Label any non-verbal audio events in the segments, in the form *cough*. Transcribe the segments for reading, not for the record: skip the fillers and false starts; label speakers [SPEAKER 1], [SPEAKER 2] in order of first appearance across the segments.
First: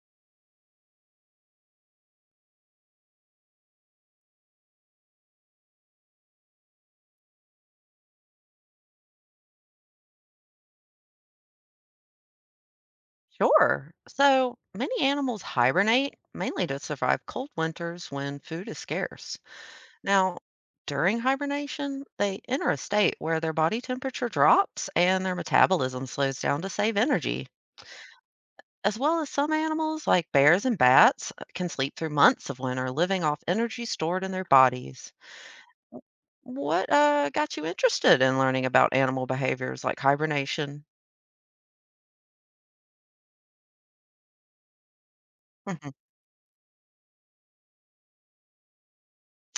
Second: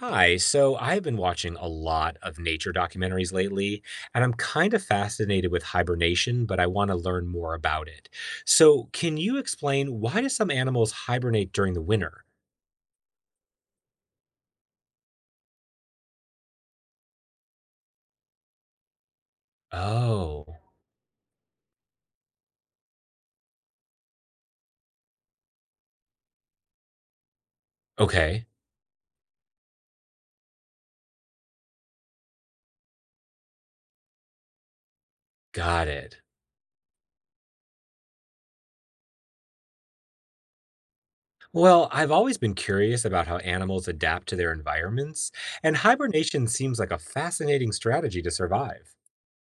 [SPEAKER 1] Hi. So I've been watching a lot of nature documentaries lately, and I'm kind of fascinated with hibernation, but I want to learn more about it. So, can you explain why do some animals hibernate during the winter?
[SPEAKER 2] Sure. So many animals hibernate mainly to survive cold winters when food is scarce. Now,
[SPEAKER 1] Oh,
[SPEAKER 2] during hibernation, they enter a state where their body temperature drops and their metabolism slows down to save energy.
[SPEAKER 1] okay.
[SPEAKER 2] As well as some animals, like bears and bats, can sleep through months of winter, living off energy stored in their bodies.
[SPEAKER 1] Got it.
[SPEAKER 2] What got you interested in learning about animal behaviors like hibernation?
[SPEAKER 1] Well, I've always been curious about how animals adapt to their environments, and
[SPEAKER 2] Hmm.
[SPEAKER 1] hibernation seems like a fascinating strategy to survive.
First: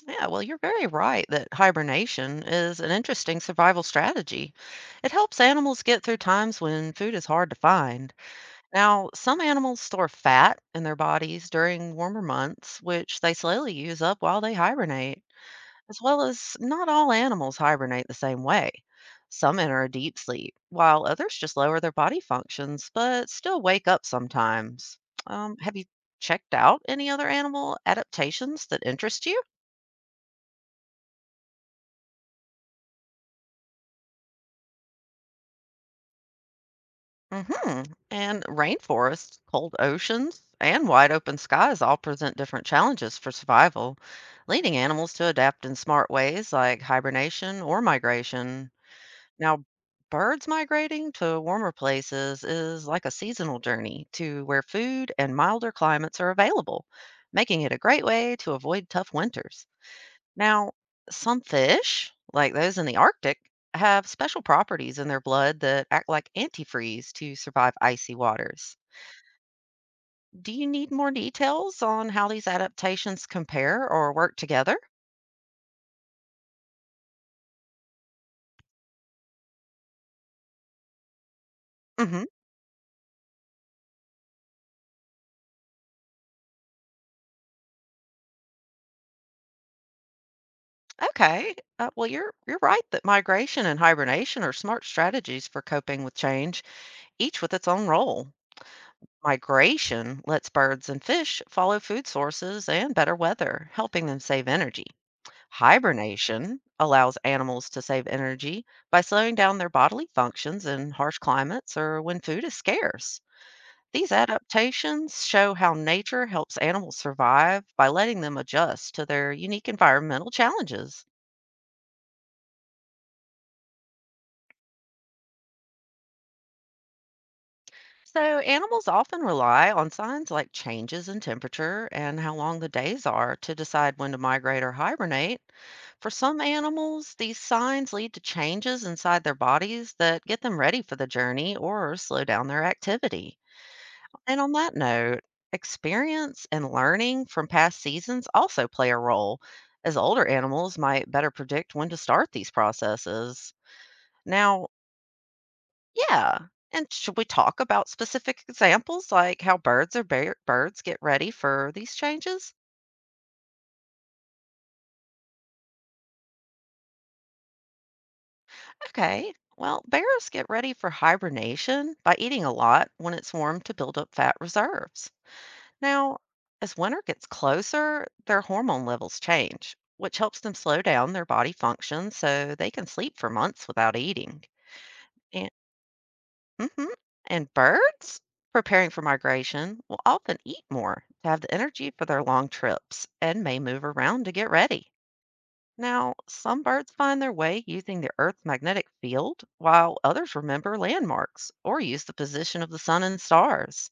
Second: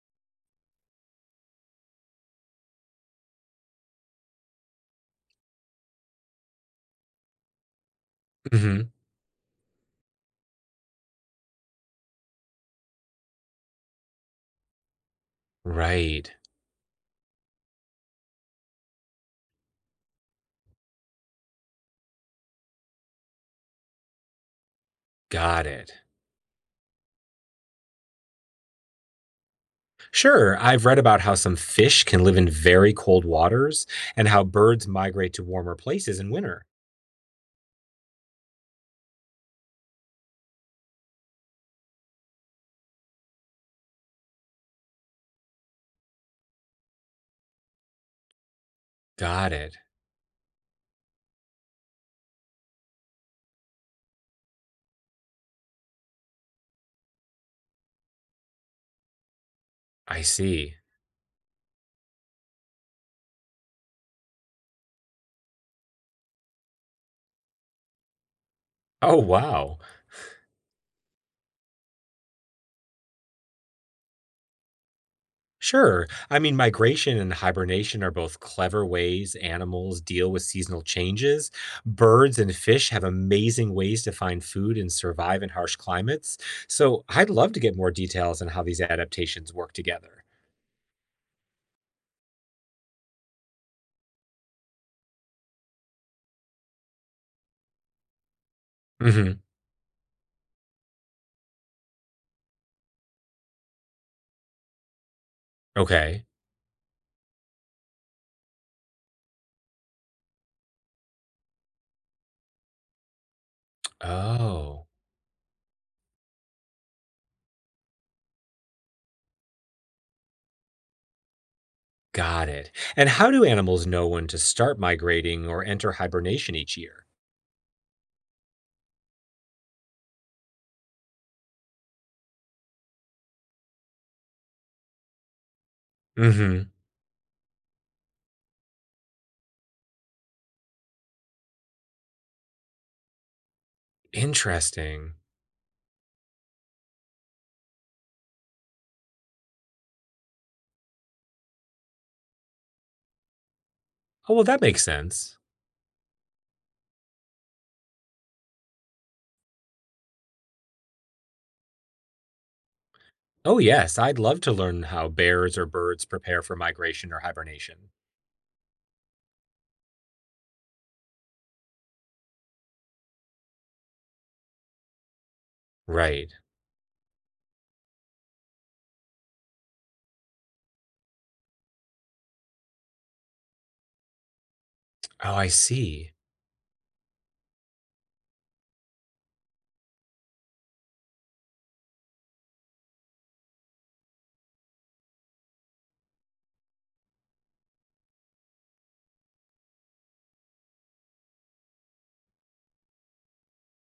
[SPEAKER 2] Yeah, well, you're very right that hibernation is an interesting survival strategy. It helps animals get through times when food is hard to find.
[SPEAKER 1] Hmm.
[SPEAKER 2] Now, some animals store fat in their bodies during warmer months, which they slowly use up while they hibernate, as well
[SPEAKER 1] Right.
[SPEAKER 2] as not all animals hibernate the same way. Some enter a deep sleep, while others just lower their body functions, but still wake up sometimes.
[SPEAKER 1] Got
[SPEAKER 2] Have you
[SPEAKER 1] it.
[SPEAKER 2] checked out any other animal adaptations that interest you?
[SPEAKER 1] Sure, I've read about how some fish can live in very cold waters and how birds migrate to warmer places in winter.
[SPEAKER 2] hmm And rainforests, cold oceans, and wide open skies all present different challenges for survival, leading animals to adapt in smart ways like hibernation or migration.
[SPEAKER 1] Got
[SPEAKER 2] Now,
[SPEAKER 1] it.
[SPEAKER 2] birds migrating to warmer places is like a seasonal journey to where food and milder climates are available, making it a great way to avoid tough winters.
[SPEAKER 1] I
[SPEAKER 2] Now,
[SPEAKER 1] see.
[SPEAKER 2] some fish, like those in the Arctic, have special properties in their blood that act like antifreeze to survive icy waters.
[SPEAKER 1] Oh, wow.
[SPEAKER 2] Do you need more details on how these adaptations compare or work together?
[SPEAKER 1] Sure. I mean, migration and hibernation are both clever ways animals deal with seasonal changes.
[SPEAKER 2] hmm
[SPEAKER 1] Birds and fish have amazing ways to find food and survive in harsh climates. So I'd love to get more details on how these adaptations work together.
[SPEAKER 2] Okay. Well, you're right that migration and hibernation are smart strategies for coping with change, each with its own role.
[SPEAKER 1] Hmm.
[SPEAKER 2] Migration lets birds and fish follow food sources and better weather, helping them save energy.
[SPEAKER 1] Okay.
[SPEAKER 2] Hibernation allows animals to save energy by slowing down their bodily functions in harsh climates or when food is scarce. These
[SPEAKER 1] Oh.
[SPEAKER 2] adaptations show how nature helps animals survive by letting them adjust to their unique environmental challenges.
[SPEAKER 1] Got it. And how do animals know when to start migrating or enter hibernation each year?
[SPEAKER 2] So, animals often rely on signs like changes in temperature and how long the days are to decide when to migrate or hibernate. For some
[SPEAKER 1] Hmm.
[SPEAKER 2] animals, these signs lead to changes inside their bodies that get them ready for the journey or slow down their activity. And on that
[SPEAKER 1] Interesting.
[SPEAKER 2] note, experience and learning from past seasons also play a role, as older animals might better predict when to start these processes.
[SPEAKER 1] Oh, well, that
[SPEAKER 2] Now,
[SPEAKER 1] makes sense.
[SPEAKER 2] yeah. And should we talk about specific examples like how birds or birds get ready for these changes?
[SPEAKER 1] Oh, yes, I'd love to learn how bears or birds prepare for migration or hibernation.
[SPEAKER 2] Okay. Well, bears get ready for hibernation by eating a lot when it's warm to build up fat reserves. Now,
[SPEAKER 1] Right.
[SPEAKER 2] as winter gets closer, their hormone levels change, which helps them slow down their body function so they can sleep for months without eating.
[SPEAKER 1] Oh, I see.
[SPEAKER 2] hmm And birds, preparing for migration, will often eat more to have the energy for their long trips and may move around to get ready. Now, some birds find their way using the Earth's magnetic field, while others remember landmarks or use the position of the sun and stars.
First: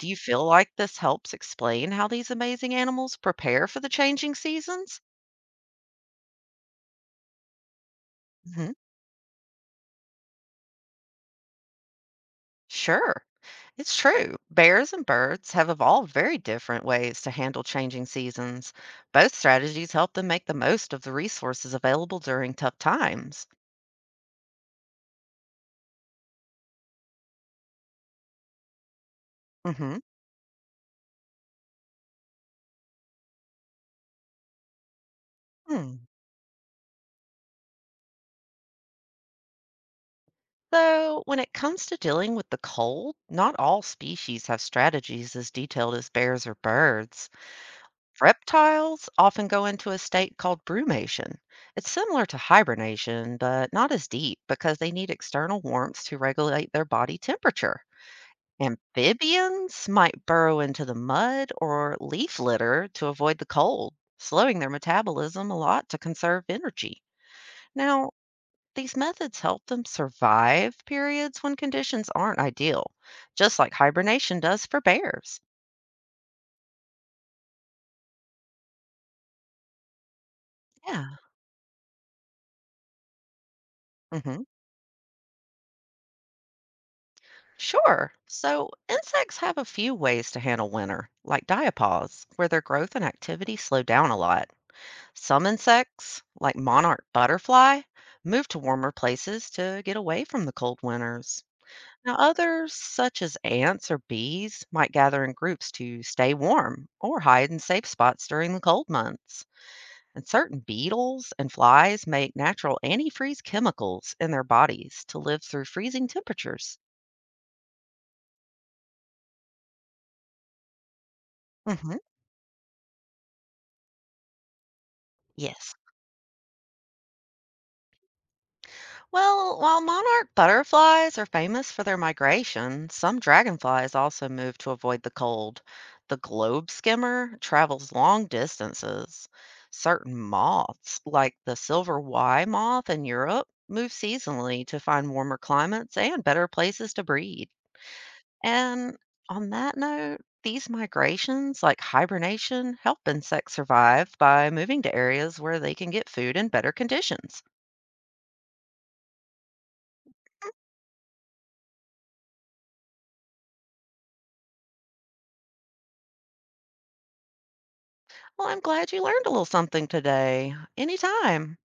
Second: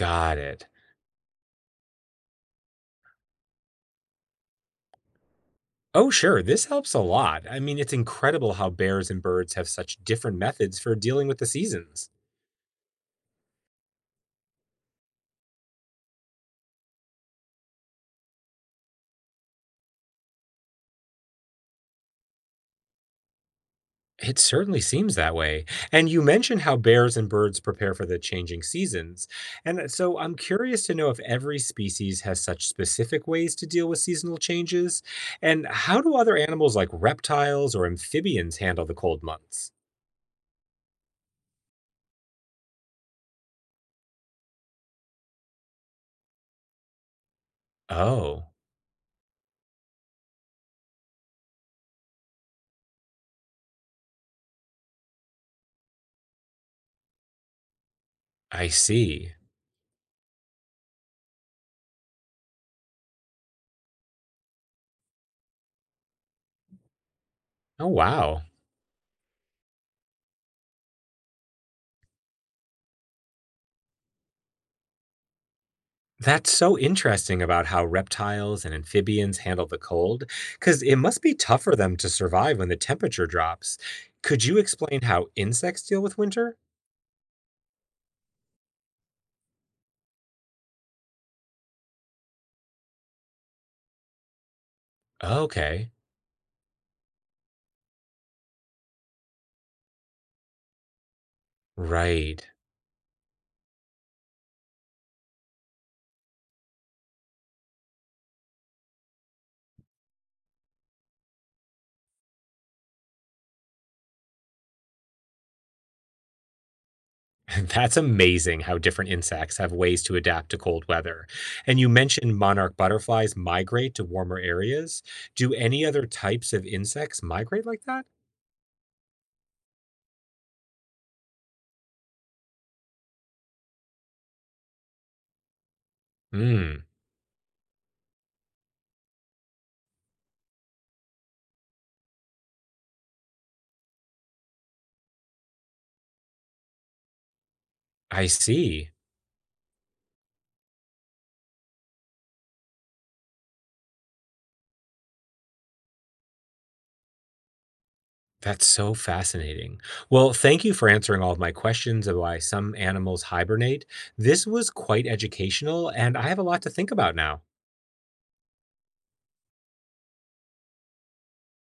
[SPEAKER 2] Do you feel
[SPEAKER 1] it.
[SPEAKER 2] like this helps explain how these amazing animals prepare for the changing seasons?
[SPEAKER 1] Oh, sure, this helps a lot. I mean, it's incredible how bears and birds have such different methods for dealing with the seasons.
[SPEAKER 2] Sure, it's true. Bears and birds have evolved very different ways to handle changing seasons. Both strategies help them make the most of the resources available during tough times.
[SPEAKER 1] It certainly seems that way. And you mentioned how bears and birds prepare for the changing seasons. And uh,
[SPEAKER 2] hmm
[SPEAKER 1] so I'm curious to know if every species has such specific ways to deal with seasonal changes. And
[SPEAKER 2] Hmm.
[SPEAKER 1] how do other animals like reptiles or amphibians handle the cold months?
[SPEAKER 2] So, when it comes to dealing with the cold, not all species have strategies as detailed as bears or birds.
[SPEAKER 1] Oh,
[SPEAKER 2] Reptiles often go into a state called brumation. It's similar to hibernation, but not as deep because they need external warmth to regulate their body temperature.
[SPEAKER 1] I see.
[SPEAKER 2] Amphibians might burrow into the mud or leaf litter to avoid the cold, slowing their metabolism a lot to conserve energy.
[SPEAKER 1] Oh,
[SPEAKER 2] Now,
[SPEAKER 1] wow.
[SPEAKER 2] these methods help them survive periods when conditions aren't ideal, just like hibernation does for bears.
[SPEAKER 1] That's so interesting about how reptiles and amphibians handle the cold, because it
[SPEAKER 2] Yeah.
[SPEAKER 1] must be tough for them to survive when the temperature drops.
[SPEAKER 2] hmm
[SPEAKER 1] Could you explain how insects deal with winter?
[SPEAKER 2] Sure. So insects have a few ways to handle winter, like diapause, where their growth and activity slow down a lot. Some
[SPEAKER 1] Okay.
[SPEAKER 2] insects, like monarch butterfly, move to warmer places to get away from the cold winters. Now,
[SPEAKER 1] Right.
[SPEAKER 2] others, such as ants or bees, might gather in groups to stay warm or hide in safe spots during the cold months. And certain beetles and flies make natural antifreeze chemicals in their bodies to live through freezing temperatures.
[SPEAKER 1] *laughs* That's amazing how different insects have ways to adapt to cold weather. And you
[SPEAKER 2] hmm
[SPEAKER 1] mentioned monarch butterflies migrate to warmer areas. Do
[SPEAKER 2] Yes.
[SPEAKER 1] any other types of insects migrate like that?
[SPEAKER 2] Well, while monarch butterflies are famous for their migration, some dragonflies also move to avoid the cold. The globe
[SPEAKER 1] Hmm.
[SPEAKER 2] skimmer travels long distances. Certain moths, like the silver Y moth in Europe, move seasonally to find warmer climates and better places to breed.
[SPEAKER 1] I see.
[SPEAKER 2] And on that note, these migrations, like hibernation, help insects survive by moving to areas where they can get food in better conditions.
[SPEAKER 1] That's so fascinating. Well, thank you for answering all of my questions of why some animals hibernate. This was quite educational, and I have a lot to think about now.
[SPEAKER 2] Well, I'm glad you learned a little something today. Anytime.